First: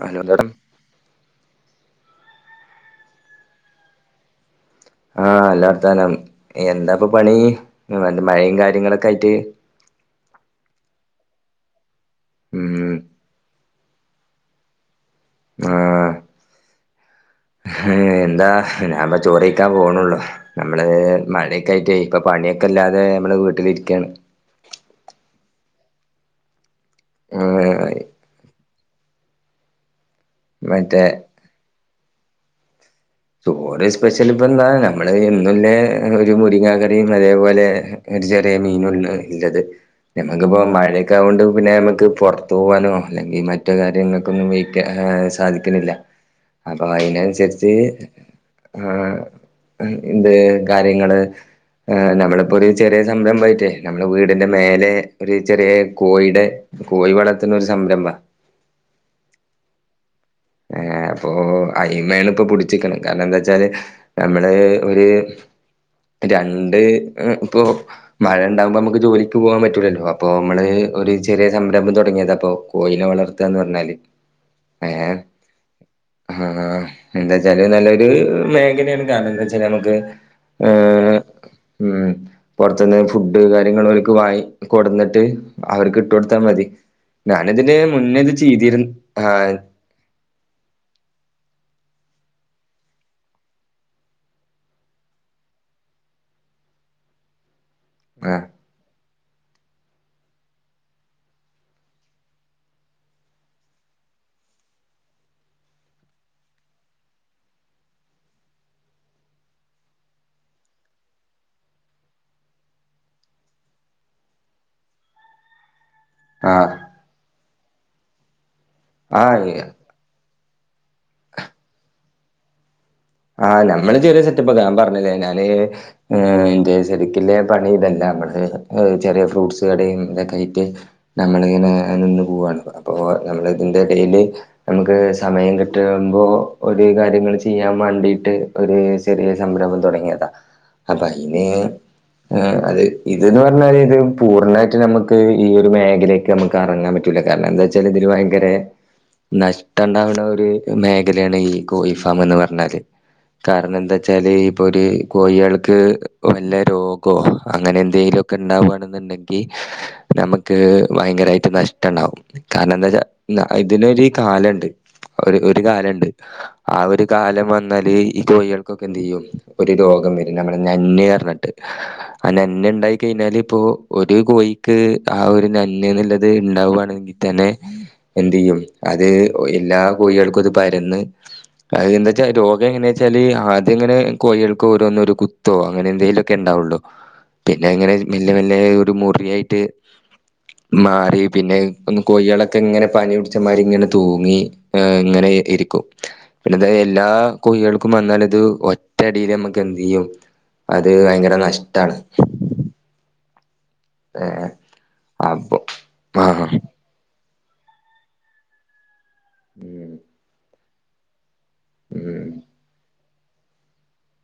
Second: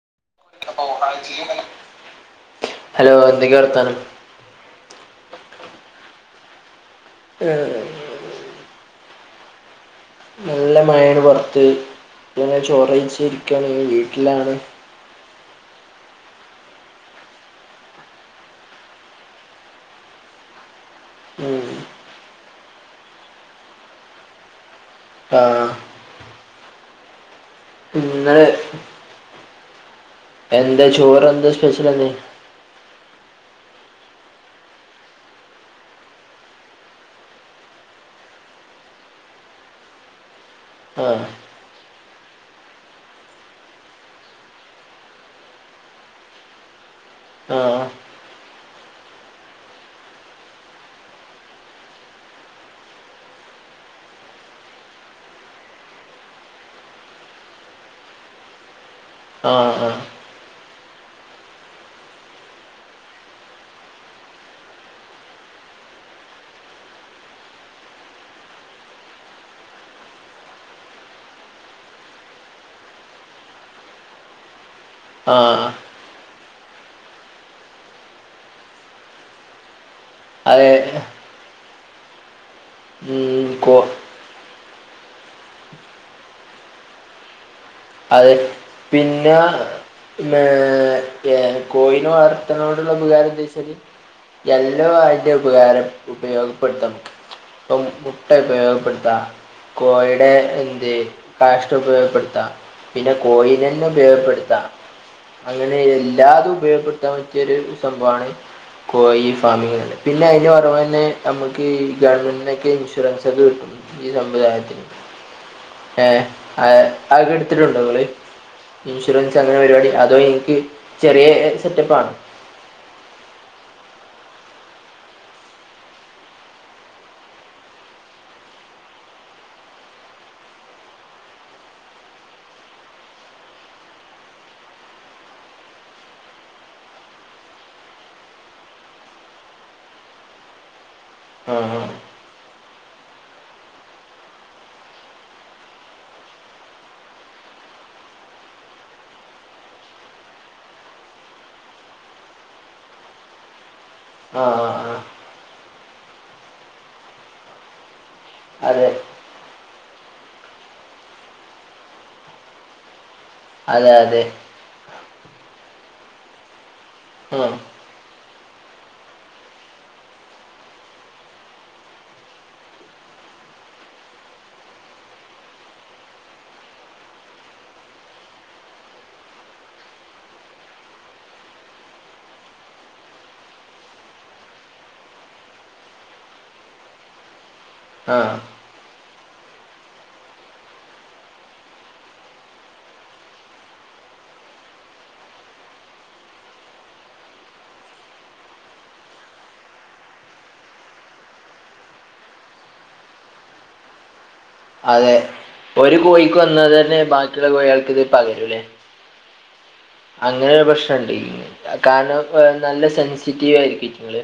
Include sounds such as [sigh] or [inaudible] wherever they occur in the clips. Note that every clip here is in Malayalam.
ഹലോ എന്ത [inaudible] ഹലോ എന്തൊക്കെ വർത്താനം ആ നല്ല വർത്താനം. എന്താപ്പൊ പണി, ഏഹ്, മഴയും കാര്യങ്ങളൊക്കെ ആയിട്ട് നല്ല മഴേണ് പൊർത്ത്. ഇങ്ങനെ ചോ ഉം റെയ്ച്ചിരിക്കാണ് വീട്ടിലാണ് ആഹ് ഏഎന്താ ഞാപ്പൊ ചോറൈക്കാൻ പോണൊള്ളു നമ്മള് ഉം. മഴയൊക്കായിട്ടെയ് ഇപ്പൊ പണിയൊക്കെ ഇല്ലാതെ നമ്മള് വീട്ടിലിരിക്കയാണ് ആ മ [inaudible] ഇന്ന് എന്താ മറ്റേ ചോറ് എന്താ സ്പെഷ്യൽ ഇന്ന് ചോറ് സ്പെഷ്യൽ ഇപ്പൊ എന്താ നമ്മള് എന്നുല്ലേ ഒരു മുരിങ്ങാ കറിം അതേപോലെ ഒരു ചെറിയ മീനുല്ല ല്ലത് ഞമ്മക്കിപ്പോ ആ മഴക്കെ ആവോണ്ട് പിന്നെ നമ്മക്ക് പൊർത്തു പോവാനോ അല്ലെങ്കിൽ മറ്റോ കാര്യങ്ങൾക്കൊന്നും വെയ്ക്ക സാധിക്ക്ണില്ല അപ്പൊ ആ അയ്നനൻസര്ച്ച് ആ എന്ത് കാര്യങ്ങള് ആ നമ്മളിപ്പോ ഒരു ചെറിയ സംരംഭം ആയിട്ടേ നമ്മുടെ വീടിന്റെ മേലെ ഒരു ചെറിയ കോഴിടെ കോയിവളർത്ത്ണൊര് സംരംഭാ ആഹ് ആഹ് ഏ അപ്പൊ അയ്മ്മേല പ്പൊ പുടിച്ചിക്ക്ണ. കാരണം എന്താച്ചാല് നമ്മള് ഒരു രണ്ട് അ് ഇപ്പൊ മയണ്ടാവുമ്പൊമമക്ക് ജോലിക്ക്പോവാൻപറ്റൂലല്ലോ അപ്പൊ അമ്മള് ഒര് ചെറിയ സംരംഭം തുടങ്ങിയതാപ്പോ കോയിനെ വളർത്താന്ന് പർഞ്ഞാല് ഏ ആഹ് ഹാ എന്താച്ചാല് നല്ലൊരു മേഖലേണ് കാരണം എന്താച്ചാ നമ്മക്ക് അഎ ഉം പൊറത്തുന്ന് ഫുഡ് ഉം, കോ കാര്യങ്ങളൊൽക്ക് വാങ്ങി കൊടുന്നിട്ട് അവർക്ക് ഇട്ട് കൊടുത്താ മതി ഞാൻ ഇതിന് മുന്നെത് ചെയ്തിരുന്നു ആ പിന്നേ എകോയിനെ വളർത്ത്നോടുള്ള ഉപകാരം എന്താച്ചാല് എല്ലോ അയ്ന്റെ ഉപകാരം ഉപയോഗപ്പെടുത്താം മുട്ട ആഹ് ഉപയോഗപ്പെട്ത്താ കോയിടെ എന്ത് കാഷ്ടം ഉപയോഗപ്പെടുത്താം പിന്നെ കോയിനന്നെ ഉപയോഗപ്പെടുത്താ അങ്ങനെ എല്ലാതും ഉപയോഗപ്പെടുത്താൻ പറ്റ്യൊരു സംഭവാണ് കോയി ഫാമിങ് ണ്ട്. പിന്നെ അയ്ൻ്റെ പുറമെന്നെ നമുക്ക് ഈ ഗവൺമെൻ്റ് ന്നൊക്കെ ഇൻഷുറൻസ് ഒക്കെ കിട്ടും ഈ സമ്പ്രദായത്തിന് [inaudible] ഏ ആഹ് അഅ് അഅ്ങ്ങ ഇട്ത്ത്ട്ട്ണ്ടോ ങ്ങള്. ഇൻഷുറൻസ് അങ്ങനെ ആഹ് പെര് വാടി അതോ ഇൻക്ക് ചെറ്യേ ഒരു സെറ്റപ്പാ ആ നമ്മള് ചെറിയ സെറ്റപ്പൊക്കെ ഞാൻ പറഞ്ഞ്ലേ ഞാന് ഏ ഇൻ്റെ സരിക്കിള്ള പണി ഇതല്ല. ബടന്ന് ചെറ്യേ ഫ്രൂട്ട്സ് കടയും തൊക്കെ ആയിട്ട് നമ്മളിങ്ങനെ അഹ് നിന്ന് പോവാണ് അപ്പോ നമ്മളിതിന്റെ എടേല്. നമുക്ക് സമയം കിട്ട്മ്പോ ഒര് കാര്യങ്ങൾ ചെയ്യാ. മാണ്ടിട്ട് ഒരു ചെറിയ സംരംഭം തൊടങ്ങിയതാ അപ്പൊ അയ്ന്. ആ ഏഹ് അത് ഇത്ന്ന് പർഞ്ഞാല് ഇത് പൂർണ്ണായിട്ട് നമക്ക് ഈ ഒരു മേഖല. നമ്മക്ക് എറങ്ങാൻ പറ്റൂല്ല കാരണം എന്താച്ചാൽ ഇതില് വയ്ങ്കരെ. നഷ്ട്ടണ്ടാവ്ണ ഒരു മേഖലേണ് ഈ കോയിഫാമ്ന്ന് പറ്ഞ്ഞാല്. കാരണം എന്താച്ചാല് ആ പ്പൊരു ആ ആ കോയിയാൾക്ക് വല്ല രോഗോ അങ്ങനെ എന്തെലൊക്കെ. ക്കെ അതെ ഇണ്ടാവാണ്ന്ന്ണ്ടെങ്കി നമക്ക് ബൈങ്കരായിട്ട് നഷ്ട്ടണ്ടാവും കാരണംന്താച്ചാ. ന്നാ അതെ ഇതിനൊരു അതെ കാലണ്ട് ഒര് ഒര് കാലണ്ട് ആ ഒര്. ഒരു കാലം വന്നാല് ഈ കോയിയാൾക്കൊക്കെ എന്തെയ്യും ഒരു രോഗം വരും ഞങ്ങൾ നഞ് റ്ഞ്ഞ്ട്ട്. ആ നന്ന് ണ്ടായി കൈന്നാല് ഇപ്പോ ഒരു കോയിക്ക് ആ ഒരു നന്ന്ന്ന്ള്ളത് ഉണ്ടാവാണെങ്കി. ത്തനെ എന്തെയ്യും അത് ഒ എല്ലാ കോയിയാൾക്കും അത് പരന്ന്. അഹ് എന്താച്ചാ രോഗം എങ്ങനെച്ചാല് ആദ്യങ്ങനെ കോയിയാൾക്ക് ഓരോന്നോ ഒര് കുത്തോ അങ്ങനെ എന്തേലൊക്കെ ഇണ്ടാവുള്ളു. പിന്നെങ്ങനെ ആ ആ മെല്ലെ മെല്ല ഒരു മുറിയായിട്ട്. മാറി പിന്നെ ഒന്ന് കോയിയാളൊക്കെ ഇങ്ങനെ പനി പിടിച്ചമാരിങ്ങനെ തൂങ്ങി. ഏഹ് ങ്ങനെ ഇരി ഇരിക്കും. പിന്നെത് എല്ലാ കൊയിയാൾക്കും വന്നാല്ത് ഒറ്റടില് നമ്മക്ക് എന്തെയ്യും. അത് വയ്ങ്കര നഷ്ട്ടാണ്. ഏഹ്. അതെ അപ്പൊ ഒരു കോയിക്ക് ആഹ് വന്നാതന്നെ ബാക്കിള്ള കോയാൾക്ക് ഇത് പകരു ലെ. ഉം അങ്ങനെ ഒര് പ്രശ്നംണ്ട് കാരണം ഉം ഹ് നല്ല സെൻസിറ്റീവായിരിക്കും ഇറ്റിങ്ങള്.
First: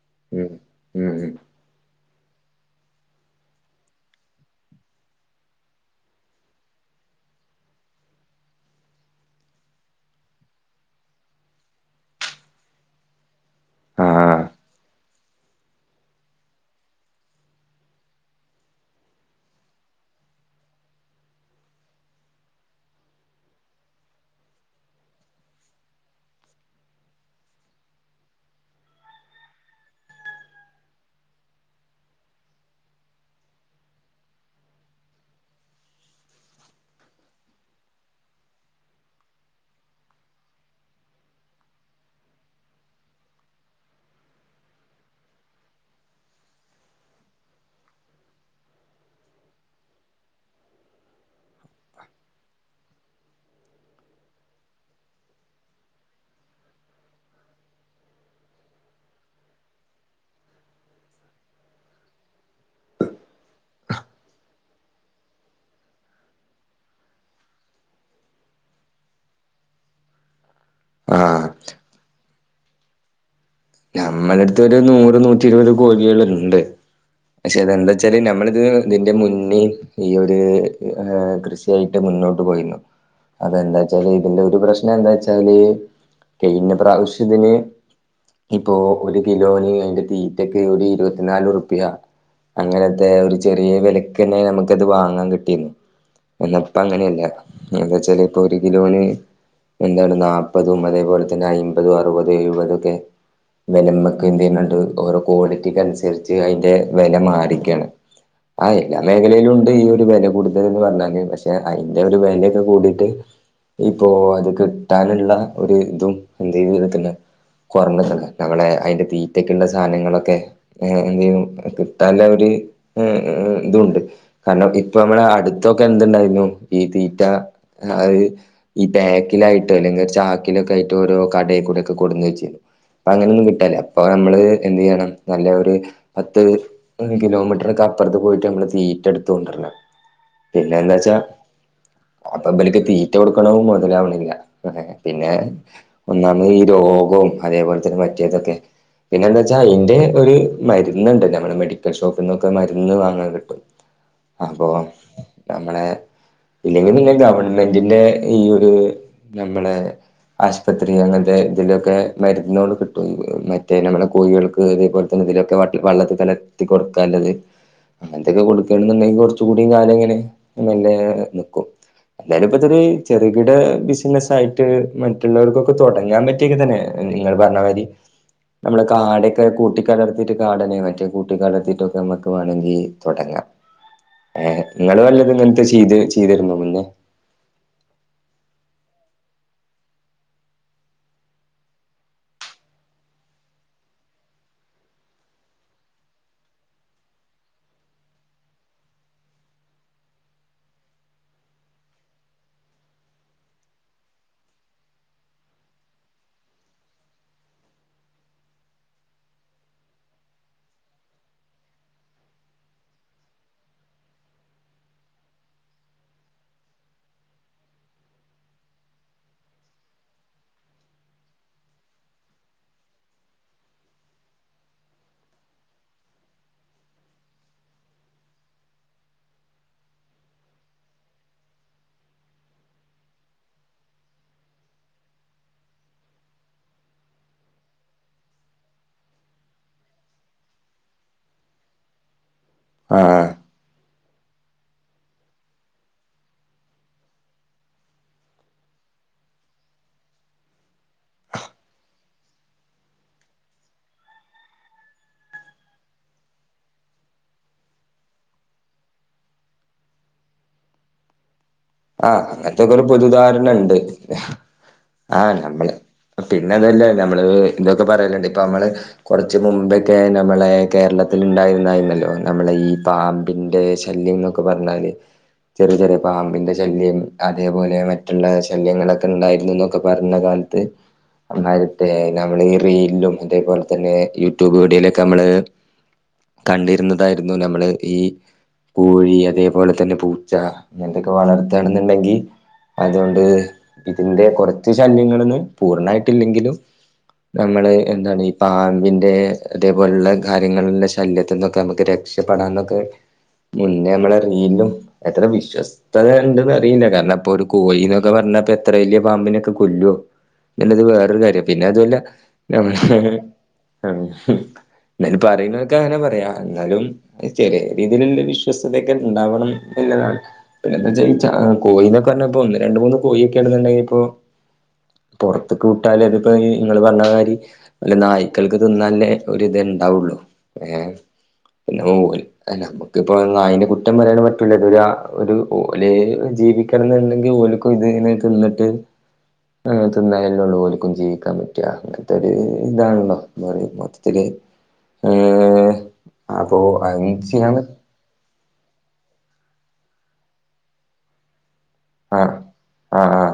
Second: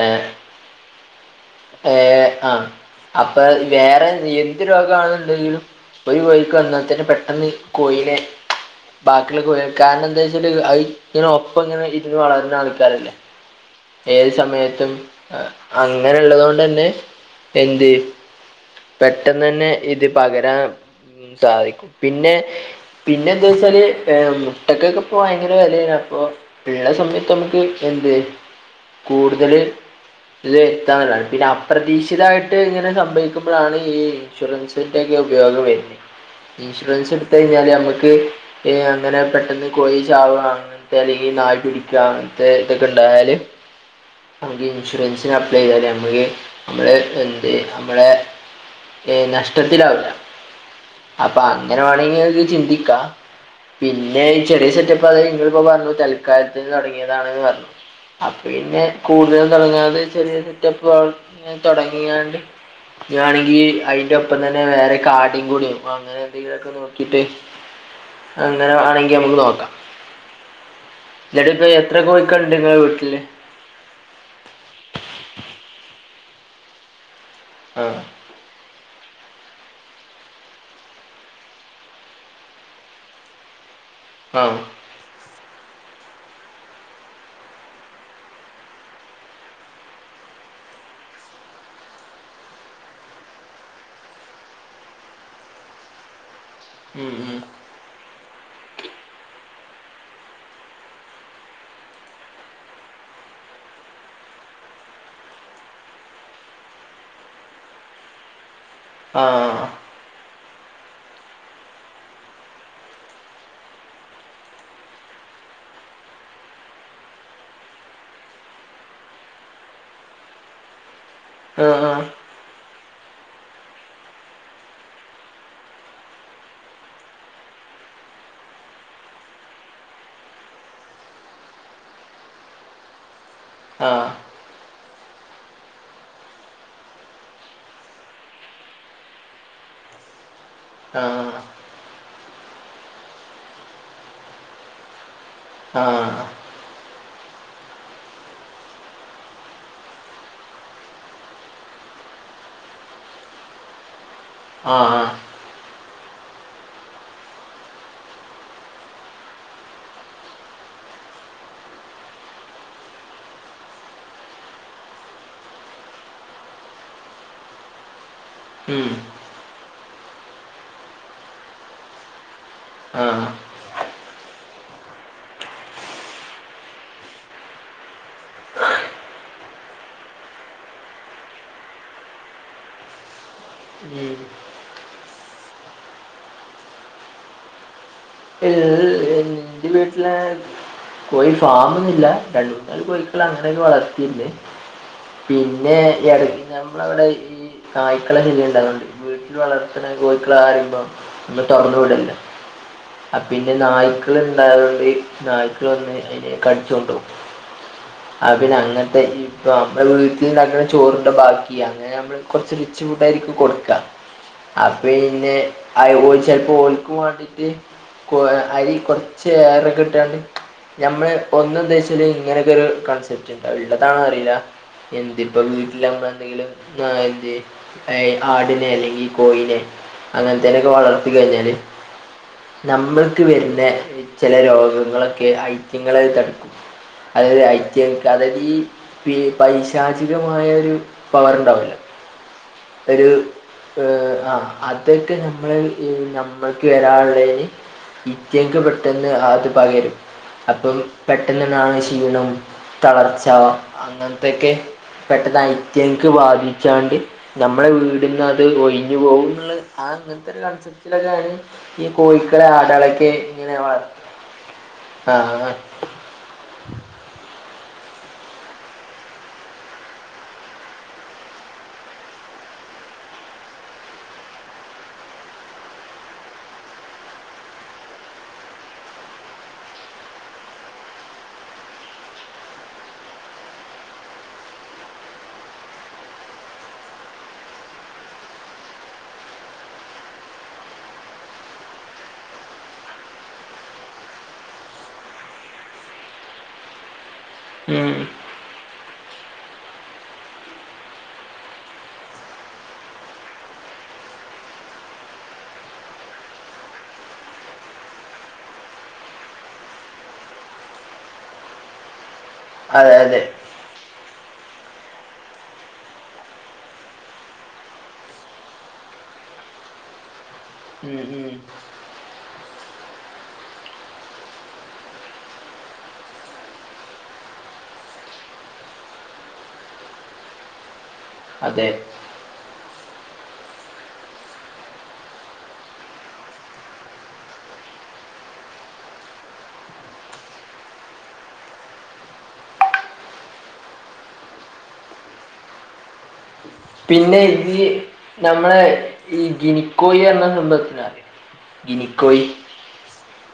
ഏ ഉം ഉം ഏഹ് ആഹ്. അപ്പൊ വേറെ എന്ത് രോഗാണ്ന്ന്ണ്ടെങ്കിലും. ഒരു കോയിക്ക് വന്നാ തന്നെ പെട്ടെന്ന് കോയിനെ ബാക്കിള്ള കോയാ കാരണം എന്താച്ചാല് അഹ് ഇങ്ങനെ ഒപ്പം ഇങ്ങനെ ഇര്ന്ന് വളര്നെ ആൾക്കാരല്ലേ. ഏത് ആഹ് സമയത്തും ഹ് അങ്ങനെള്ളത് കൊണ്ടന്നെ എന്ത്. പെട്ടെന്നന്നെ ഇത് പകരാൻ സാധിക്കും പിന്നെ. പിന്നെ എന്താച്ചാല് ഏഹ് മുട്ടക്കൊക്കെ ഇപ്പ ബൈങ്കര വെലേണ് അപ്പൊ. യാളെ സമ്മതിച്ചെടുത്തോള മ്മക്ക് എന്ത്. കൂടുതല്. ഇത് താണ് പിന്നെ അപ്രതീക്ഷിതായിട്ട് ഇങ്ങനെ സംഭവിക്കുമ്പൊഴാണ് ഈ. ഇൻഷുറൻസിന്റൊക്കെ ഉപയോഗം വര്നെ ഇൻഷുറൻസ് ഇട്ത്തഴിഞ്ഞാല് നമ്മക്ക്. ഏഹ് അങ്ങനെ പെട്ടെന്ന് കോയി ചാവ്ആ. ത്തെല്ലെങ്കി നായി പിടിക്യാ [unintelligible] അങ്ങന് ത്തെതൊക്കെ ഇണ്ടായാല്. ഒരു ഇൻഷുറൻസിന് അപ്ലൈയ്താല് നമ്മക്ക് നമ്മള് എന്ത് നമ്മളെ. ഏ നഷ്ട്ടത്തിലാവില്ല അപ്പൊ അങ്ങനെ വാണങ്കി ഇങ്ങക്ക് ചിന്തിക്കാം. പിന്നെ ഈ ചെറിയ സെറ്റപ്പ് അത് നിങ്ങളിപ്പൊ പറഞ്ഞു തൽക്കാലത്തിന് തൊടങ്ങിയതാണ്ന്ന് പറഞ്ഞു. ആ പിന്നെ കൂടുതലും തൊടങ്ങാതെ ചെറിയ സെറ്റപിൽ തൊടങ്ങികാണ്ട്. ഇഞാണെങ്കി അയ്ന്റൊപ്പം തന്നെ വേറെ കാടിം കൂടി അങ്ങനെന്തെങ്കിലൊക്കെ. നോക്കിട്ട് അങ്ങനെ വാണെങ്കി നമുക്ക് നോക്കാം. ആഹ് ഇങ്ങട്ട്പ്പം എത്ര കോയിക്കള്ണ്ട് ഇങ്ങളെ വീട്ടില്. ഞമ്മളെട്ത്ത് ഒരു നൂറ് നൂറ്റി ഇരുവത് കോഴിയാളുണ്ട്. പഷേ ആ ഇതെന്താച്ചാല് നമ്മള്തിന് ഇതിന്റെ മുന്നിം ഈ ഒര് ഏഹ് കൃഷിയായിട്ട് മുന്നോട്ട് പോയിര്ന്നു. അതെന്താച്ചാല് ഇതിന്റെ ആ ഒരു പ്രശ്നെന്താച്ചാല് കൈഞ്ഞ പ്രാവ്ശ്യതിന്. ഇപ്പോ ഒരു കിലോന് അയ്ന്റെ തീറ്റക്ക് ഒര് ഇര്വത്തിനാല് ഉർപ്യ. അങ്ങനെത്തെ ഒരു ചെറിയ വെലക്കന്നെ നമുക്കത് വാങ്ങാൻ കിട്ടിര്ന്ന് എന്ന. ഇപ്പ ഉം, അങ്ങനെയല്ല ഉം. എന്താച്ചാല് ഇപ്പൊ ഒരു കിലോന്. ന്താണ് നാപ്പതും അതേപോലെതന്നെ അയ്മ്പതും അർവത് എഴുവതൊക്കെ. എന്നാ നമ്മക്ക് ഇത് കഴിഞ്ഞിട്ട് ഓരോ ക്വാളിറ്റിക്ക് അനുസരിച്ച് അതിൻ്റെ വില മാറിയോക്കണ് ആഹ് എല്ലാ ആ മേഖലയിലും ഉണ്ട് ഈ ഒരു വില കൂടുതലന്ന് പറഞ്ഞാല് പക്ഷെ അതിന്റെ ഒരു വിലയൊക്കെ കൂടിയിട്ട് ഇപ്പോ അത് കിട്ടാനുള്ള ഒരു ഇതും എന്താ ഇതോപോലെ തന്നെ കുറഞ്ഞല്ലെ നമ്മള് അതിന്റെ തീറ്റക്കുള്ള സാധനങ്ങളൊക്കെ ആ എന്താ ആ കിട്ടാന് ഒരു ആഹ് ഇതുണ്ട് കാരണം ഇപ്പൊ നമ്മളെ അടുത്തൊക്കെ എന്ത് ഉണ്ടായിരുന്നു ഈ തീറ്റ അത് ഈ ബാക്കിലായിട്ട് അല്ലെങ്കിൽ ചാക്കിലൊക്കെ ആയിട്ട്ഓരോ കടയിൽ കൂടെ ഒക്കെ കൊട്ന്നു വെച്ച് തരും അങ്ങനെയൊന്നും കിട്ടല്ല അപ്പൊ നമ്മള് എന്ത് ചെയ്യണം നല്ല ഒരു പത്ത് കിലോമീറ്ററെക്കെ അപ്പുറത്ത് പോയിട്ട് നമ്മള് തീറ്റ എടുത്ത കൊണ്ടുവരുന്ന പിന്നെ എന്ന് ആ വെച്ചാ അപ്പം ഇബൽ ക്ക് തീറ്റ കൊടുക്കണതും മുതലാവണില്ല പിന്നെ ആ ഒന്നാമത് ഈ രോഗവും അതേപോലെ തന്നെ മറ്റേതൊക്കെ പിന്നെ എന്താ വെച്ചാ അതിന്റെ ഒരു മരുന്നുണ്ട് നമ്മുടെ മെഡിക്കൽ ഷോപ്പിൽ നിന്നൊക്കെ മരുന്ന് വാങ്ങാൻ കിട്ടും. അപ്പൊ ആ ആ നമ്മളെ ഇല്ലെങ്കിൽ നിങ്ങള് ഗവൺമെന്റിന്റെ ഈ ഒരു നമ്മളെ ആശുപത്രി അങ്ങനത്തെ ഇതിലൊക്കെ മരുന്നിനോട് കിട്ടും മറ്റേ നമ്മളുടെ കോഴികൾക്ക് അതേപോലെ തന്നെ ഇതിലൊക്കെ വെള്ളത്തിൽ കലത്തി കൊടുക്കാനുള്ളത് അങ്ങനത്തൊക്കെ ഉം, കൊടുക്കണെന്നുണ്ടെങ്കിൽ കൊറച്ചു കൂടിയ കാലം ഇങ്ങനെ നല്ല നിക്കും. എന്തായാലും ഇപ്പ ഇച്ചിരി ആ ചെറുകിട ബിസിനസ് ആയിട്ട് മറ്റുള്ളവർക്കൊക്കെ തുടങ്ങാൻ പറ്റു- ക്കെ തന്നെ നിങ്ങൾ പറഞ്ഞമാതിരി നമ്മള് കാടൊക്കെ കൂട്ടി കലർത്തിട്ട് കാടനെ മറ്റേ കൂട്ടി കലർത്തിയിട്ടൊക്കെ നമക്ക് വേണമെങ്കിൽ തുടങ്ങാം. ഉം ഏഹ് നിങ്ങൾ വല്ലത് ഇങ്ങനത്തെ ചെയ്ത് ചെയ്തിരുന്നോ മുന്നേ എഹ് എൻ്റെ വീട്ടിലെ [unintelligible] കോഴി ഫാമൊന്നില്ല രണ്ട് മൂന്ന് നാല് കോഴഴിക്കൾ അങ്ങനെ വളർത്തിയിട്ടുണ്ട്. പിന്നെ ഈ അടുത്ത് നമ്മളെ ഇവിടെ നായ്ക്കളെക്കെ ശല്യം ണ്ട് അതുകൊണ്ട് വീട്ടിൽ വളർത്തണ കോഴികളാമ്പോൾ ഒന്നും തുറന്നു വിടില്ല. പിന്നെ നായ്ക്കള് ഇണ്ടായതുകൊണ്ട് ഇ നായ്ക്കൾ വന്ന് അതിനെ കടിച്ചോണ്ട് പോവും. [inaudible] ആ പിന്നെ അങ്ങനത്തെ ഇപ്പം നമ്മടെ വീട്ടിൽ ഉണ്ടാക്കണ ചോറിൻ്റെ ബാക്കി അങ്ങനെ നമ്മള് കുറച്ച് മിച്ചമിണ്ടയിരിക്കും കൊടുക്കുക. അപ്പൊ പിന്നെ ചിലപ്പോ ഓൽക്കും വേണ്ടിട്ട് കൊ അരി കൊറച്ച് ഏറെക്കെ കിട്ടാണ്ട് മ്മള് ഒന്ന് ഉദ്ദേശിച്ചത് ഇങ്ങനെയൊക്കെ ഒരു കൺസെപ്റ്റ് ഉണ്ടാവും ഉള്ളതാണന്ന് അറിയില്ല. എന്തിപ്പം വീട്ടില് നമ്മള്എന്തെങ്കിലും [unintelligible] ആടിനെ അല്ലെങ്കിൽ കോഴിനെ അങ്ങനത്തനൊക്കെ വളർത്തി കഴിഞ്ഞാല്. നമ്മൾക്ക് വരുന്ന ചില രോഗങ്ങളൊക്കെ ഐത്യങ്ങളിലേക്ക് കടക്കും. അതയത് ഐറ്റ അത് തഈ പി പൈശാചികമായ ഒരു പവർ ഉണ്ടാവില്ലേ ഒരു ആഹ് ആഹ് അതൊക്കെ നമ്മൾ ഈ നമ്മൾക്ക് വരാനുള്ള തിന്- ഇവത്യങ്ങൾക്ക് പെട്ടെന്ന് അത് പകരും അപ്പം പെട്ടെന്നന്നാണ് ക്ഷീണം തളർച്ച അങ്ങനത്തെൊക്കെ പെട്ടന്ന് അതിത്യങ്ങൾക്ക് ബാധിച്ചാണ്ട് നമ്മളെ വീടിന്ന് അത് ഒഴിഞ്ഞു പോകുന്നുള്ളത് ആഹ് അങ്ങനത്തെ ഒരു കൺസെപ്റ്റിലാണ് ഞാന് ഈ കോഴിക്ക് അങ്ങനത്തെക്ക ഒരു പൊതു ധാരണ ഉണ്ട് ആഹ് ആ ആ നമ്മള്. പിന്നെ അതല്ലേ നമ്മള് ഇതൊക്കെ പറയലുണ്ട് ഇപ്പൊ നമ്മള്. കുറച്ച് മുമ്പൊക്കെ നമ്മളെ കേരളത്തിൽ ഉണ്ടായിരുന്നായിരുന്നല്ലോ നമ്മളെ ഈ പാമ്പിന്റെ ശല്യം. പറഞ്ഞാല് ചെറിയ ചെറിയ പാമ്പിന്റെ ശല്യ ശല്യം അതേപോലെ മറ്റുള്ള ശല്യങ്ങളൊക്കെ ഉണ്ടായിരുന്നു എന്നൊക്കെ പറഞ്ഞ കാലത്ത് [unintelligible] ഈ റീലും അതേ പോലെ തന്നെ യൂട്യൂബ് വീഡിയോയിലൊക്കെ നമ്മള് കണ്ടിരുന്നതായിരുന്നു നമ്മൾ ഈ കോഴി അതേപോലെ തന്നെ പൂച്ച ഇങ്ങനത്തൊക്കെ വളർത്തണെന്നുണ്ടെങ്കിൽ അതോണ്ട് ഇതിന്റെ കുറച്ച് ശല്യങ്ങളിന്ന് പൂർണ്ണമായിട്ടില്ലെങ്കിലും. നമ്മള് ഉം എന്താണ് ഈ പാമ്പിന്റെ അതേപോലുള കാര്യങ്ങളുടെ ശല്യത്തിൽ നിന്നൊക്കെ നമുക്ക് റക്ഷ് ഷപെടാന്നൊക്കെ മുന്നേ നമ്മള് നീലും എത്ര വിശ്വസ്തത. ഇണ്ടന്നറിയില്ല കാരണം അപ്പോ ഒരു കോഴിന്നൊക്കെ പറഞ്ഞപ്പൊ ഇത്ര വലിയ പാമ്പിനൊക്കെ കൊല്ലോ. നല്ലത് വേറൊരു കാര്യം പിന്നെ അതുവല്ല. നമ്മ അതെ അതെ എന്നാലും പറയുന്നോൽക്ക അങ്ങനെ പറയാ എന്നാലും ചെറിയ രീതിയിലുള്ള വിശ്വസ്തതയൊക്കെ ഉണ്ടാവണം എന്നതാണ്. പിന്നെന്താ ഉം ചെയ്യാ ഉം ആ കോഴി എന്നൊക്കെ പറഞ്ഞപ്പോ ഒന്ന് രണ്ട് മൂന്ന് കോഴിയൊക്കെ ആണ് ഉണ്ടെന്നുണ്ടെങ്കി ഇപ്പൊ പുറത്ത് വിട്ടാല് ഇതിപ്പോ നിങ്ങള് പറഞ്ഞമാതിരി. വല്ല നായ്ക്കൾക്ക് തിന്നാൻള്ള ഒരിതേ ഇണ്ടാവുള്ളു ഏ അതെ പിന്നെ ഓ നമ്മുക്കിപ്പോ അയിന്റെ കുറ്റം പറയാൻ പറ്റൂല ഇതെല്ലാം ഒര് [unintelligible] ജീവിക്കണം എന്നുണ്ടങ്കില് ഓൽക്കും ഇതി ഇങ്ങനെ തിന്നിട്ട് അങ്ങനെ തിന്നാലെല്ലേഉള്ളൂ ഓൽക്കും ജീവിക്കാൻ പറ്റാ അങ്ങനത്തെ ഒരു ഇതാണല്ലോ എന്താ പറയ മൊത്തത്തില്. ഹ് അപ്പൊ പിന്നെ ഈ [unintelligible] നമ്മളെ ഈ ഗിനിക്കോയി എന്ന സംഭവത്തിൻ്റെ ഗിനിക്കോയി ആഹ് ആഹ്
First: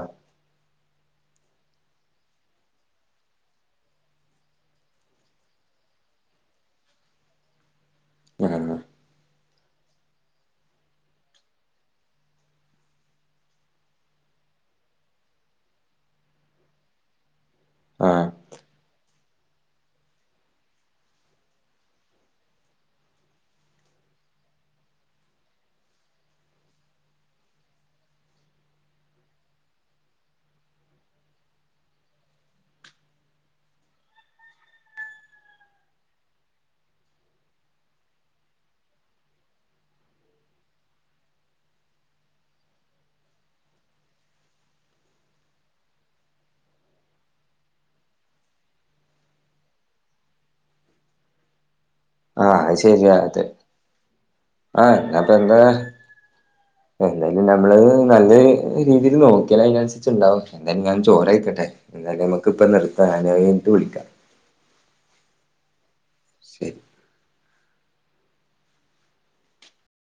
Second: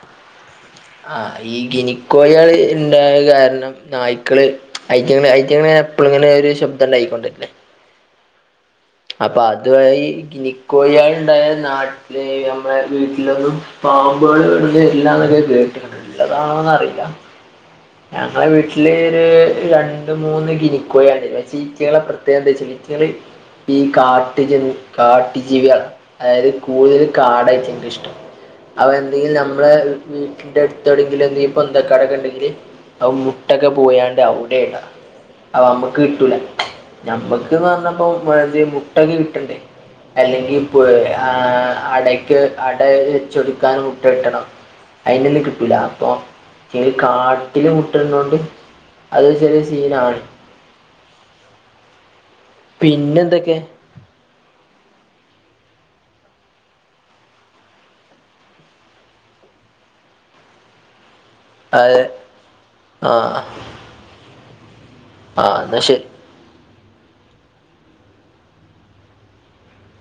ആ ഈ ഗിനിക്കോഴികള് ഇണ്ടായ കാരണം നായ്ക്കള് ഐറ്റങ്ങള് ഐറ്റങ്ങള് എപ്പോളും ഇങ്ങനെ ഒരു ശബ്ദം ഉണ്ടാക്കി കൊണ്ടിരിക്കുന്നെ. [unintelligible] അപ്പൊ അതവാ ഈ ഗിനിക്കോഴികള് ഉണ്ടായ നാ ല്ലേ ഈ നമ്മടെ വീട്ടിലൊന്നും പാമ്പ്കള് വരില്ലാന്നെക്കെ കേട്ട്ക്ക്ണ്. ല്ലതാണോന്നറില്ല, ആഹ് ഞങ്ങടെ വീട്ടില് രണ്ട് മൂന്ന് ഗിനിക്കോഴി [unintelligible] ഈറ്റകളുടെ പ്രത്യേകത എന്താച്ചാ ഈറ്റകള് ഈ കാട്ടുജ കാട്ടുജീവിയാണ്, അതായത് കൂടുതൽ കാടായിരിക്കും അയിന് ഇഷ്ട്ടം. അവ എന്തെങ്കിലും നമ്മട വീട്ടിന്റെ അടുത്ത് എവിടെങ്കിലും എന്തെങ്കിലും പൊന്തക്കാടൊക്കെ ഉണ്ടെങ്കില് ആ മുട്ടയൊക്കെ പോയാണ്ട് അവിടാ ഇടുക. ആഹ് നമ്മക്ക് കിട്ടൂല, ഞമ്മക്ക്ന്ന് പറഞ്ഞപ്പോ, മുട്ടക്കെ കിട്ടണ്ടേ. അല്ലെങ്കിൽ, പ് ആ അടക്ക്, അട വച്ചൊടുക്കാൻ മുട്ട കിട്ടണം. അയിൻ്റുള്ളിൽ, കിട്ടൂല്ല, അപ്പോ ഈ കാ കാട്ടില് മുട്ടിടുന്നണ്ട് അത് ചെറിയ സീനാണ്. ആഹ് അത് ശരിയാ അതെ പിന്നെന്തൊക്കെ ആഹ് എന്നപ്പൊ എന്താ എന്തായാലും നമ്മള് നല്ല രീതിൽ നോക്കിയാല് അതിനനുസരിച്ച് ഉണ്ടാവും എന്തായാലും ഞാൻ ചോറ് കയിക്കട്ടെ അത് എന്തായാലും നമ്മക്ക് ഇപ്പ നിർത്താ ആ ഞാന് അത് കഴിഞ്ഞട്ട് വിളിക്കാം ആ എന്നാ ശെരി ശരി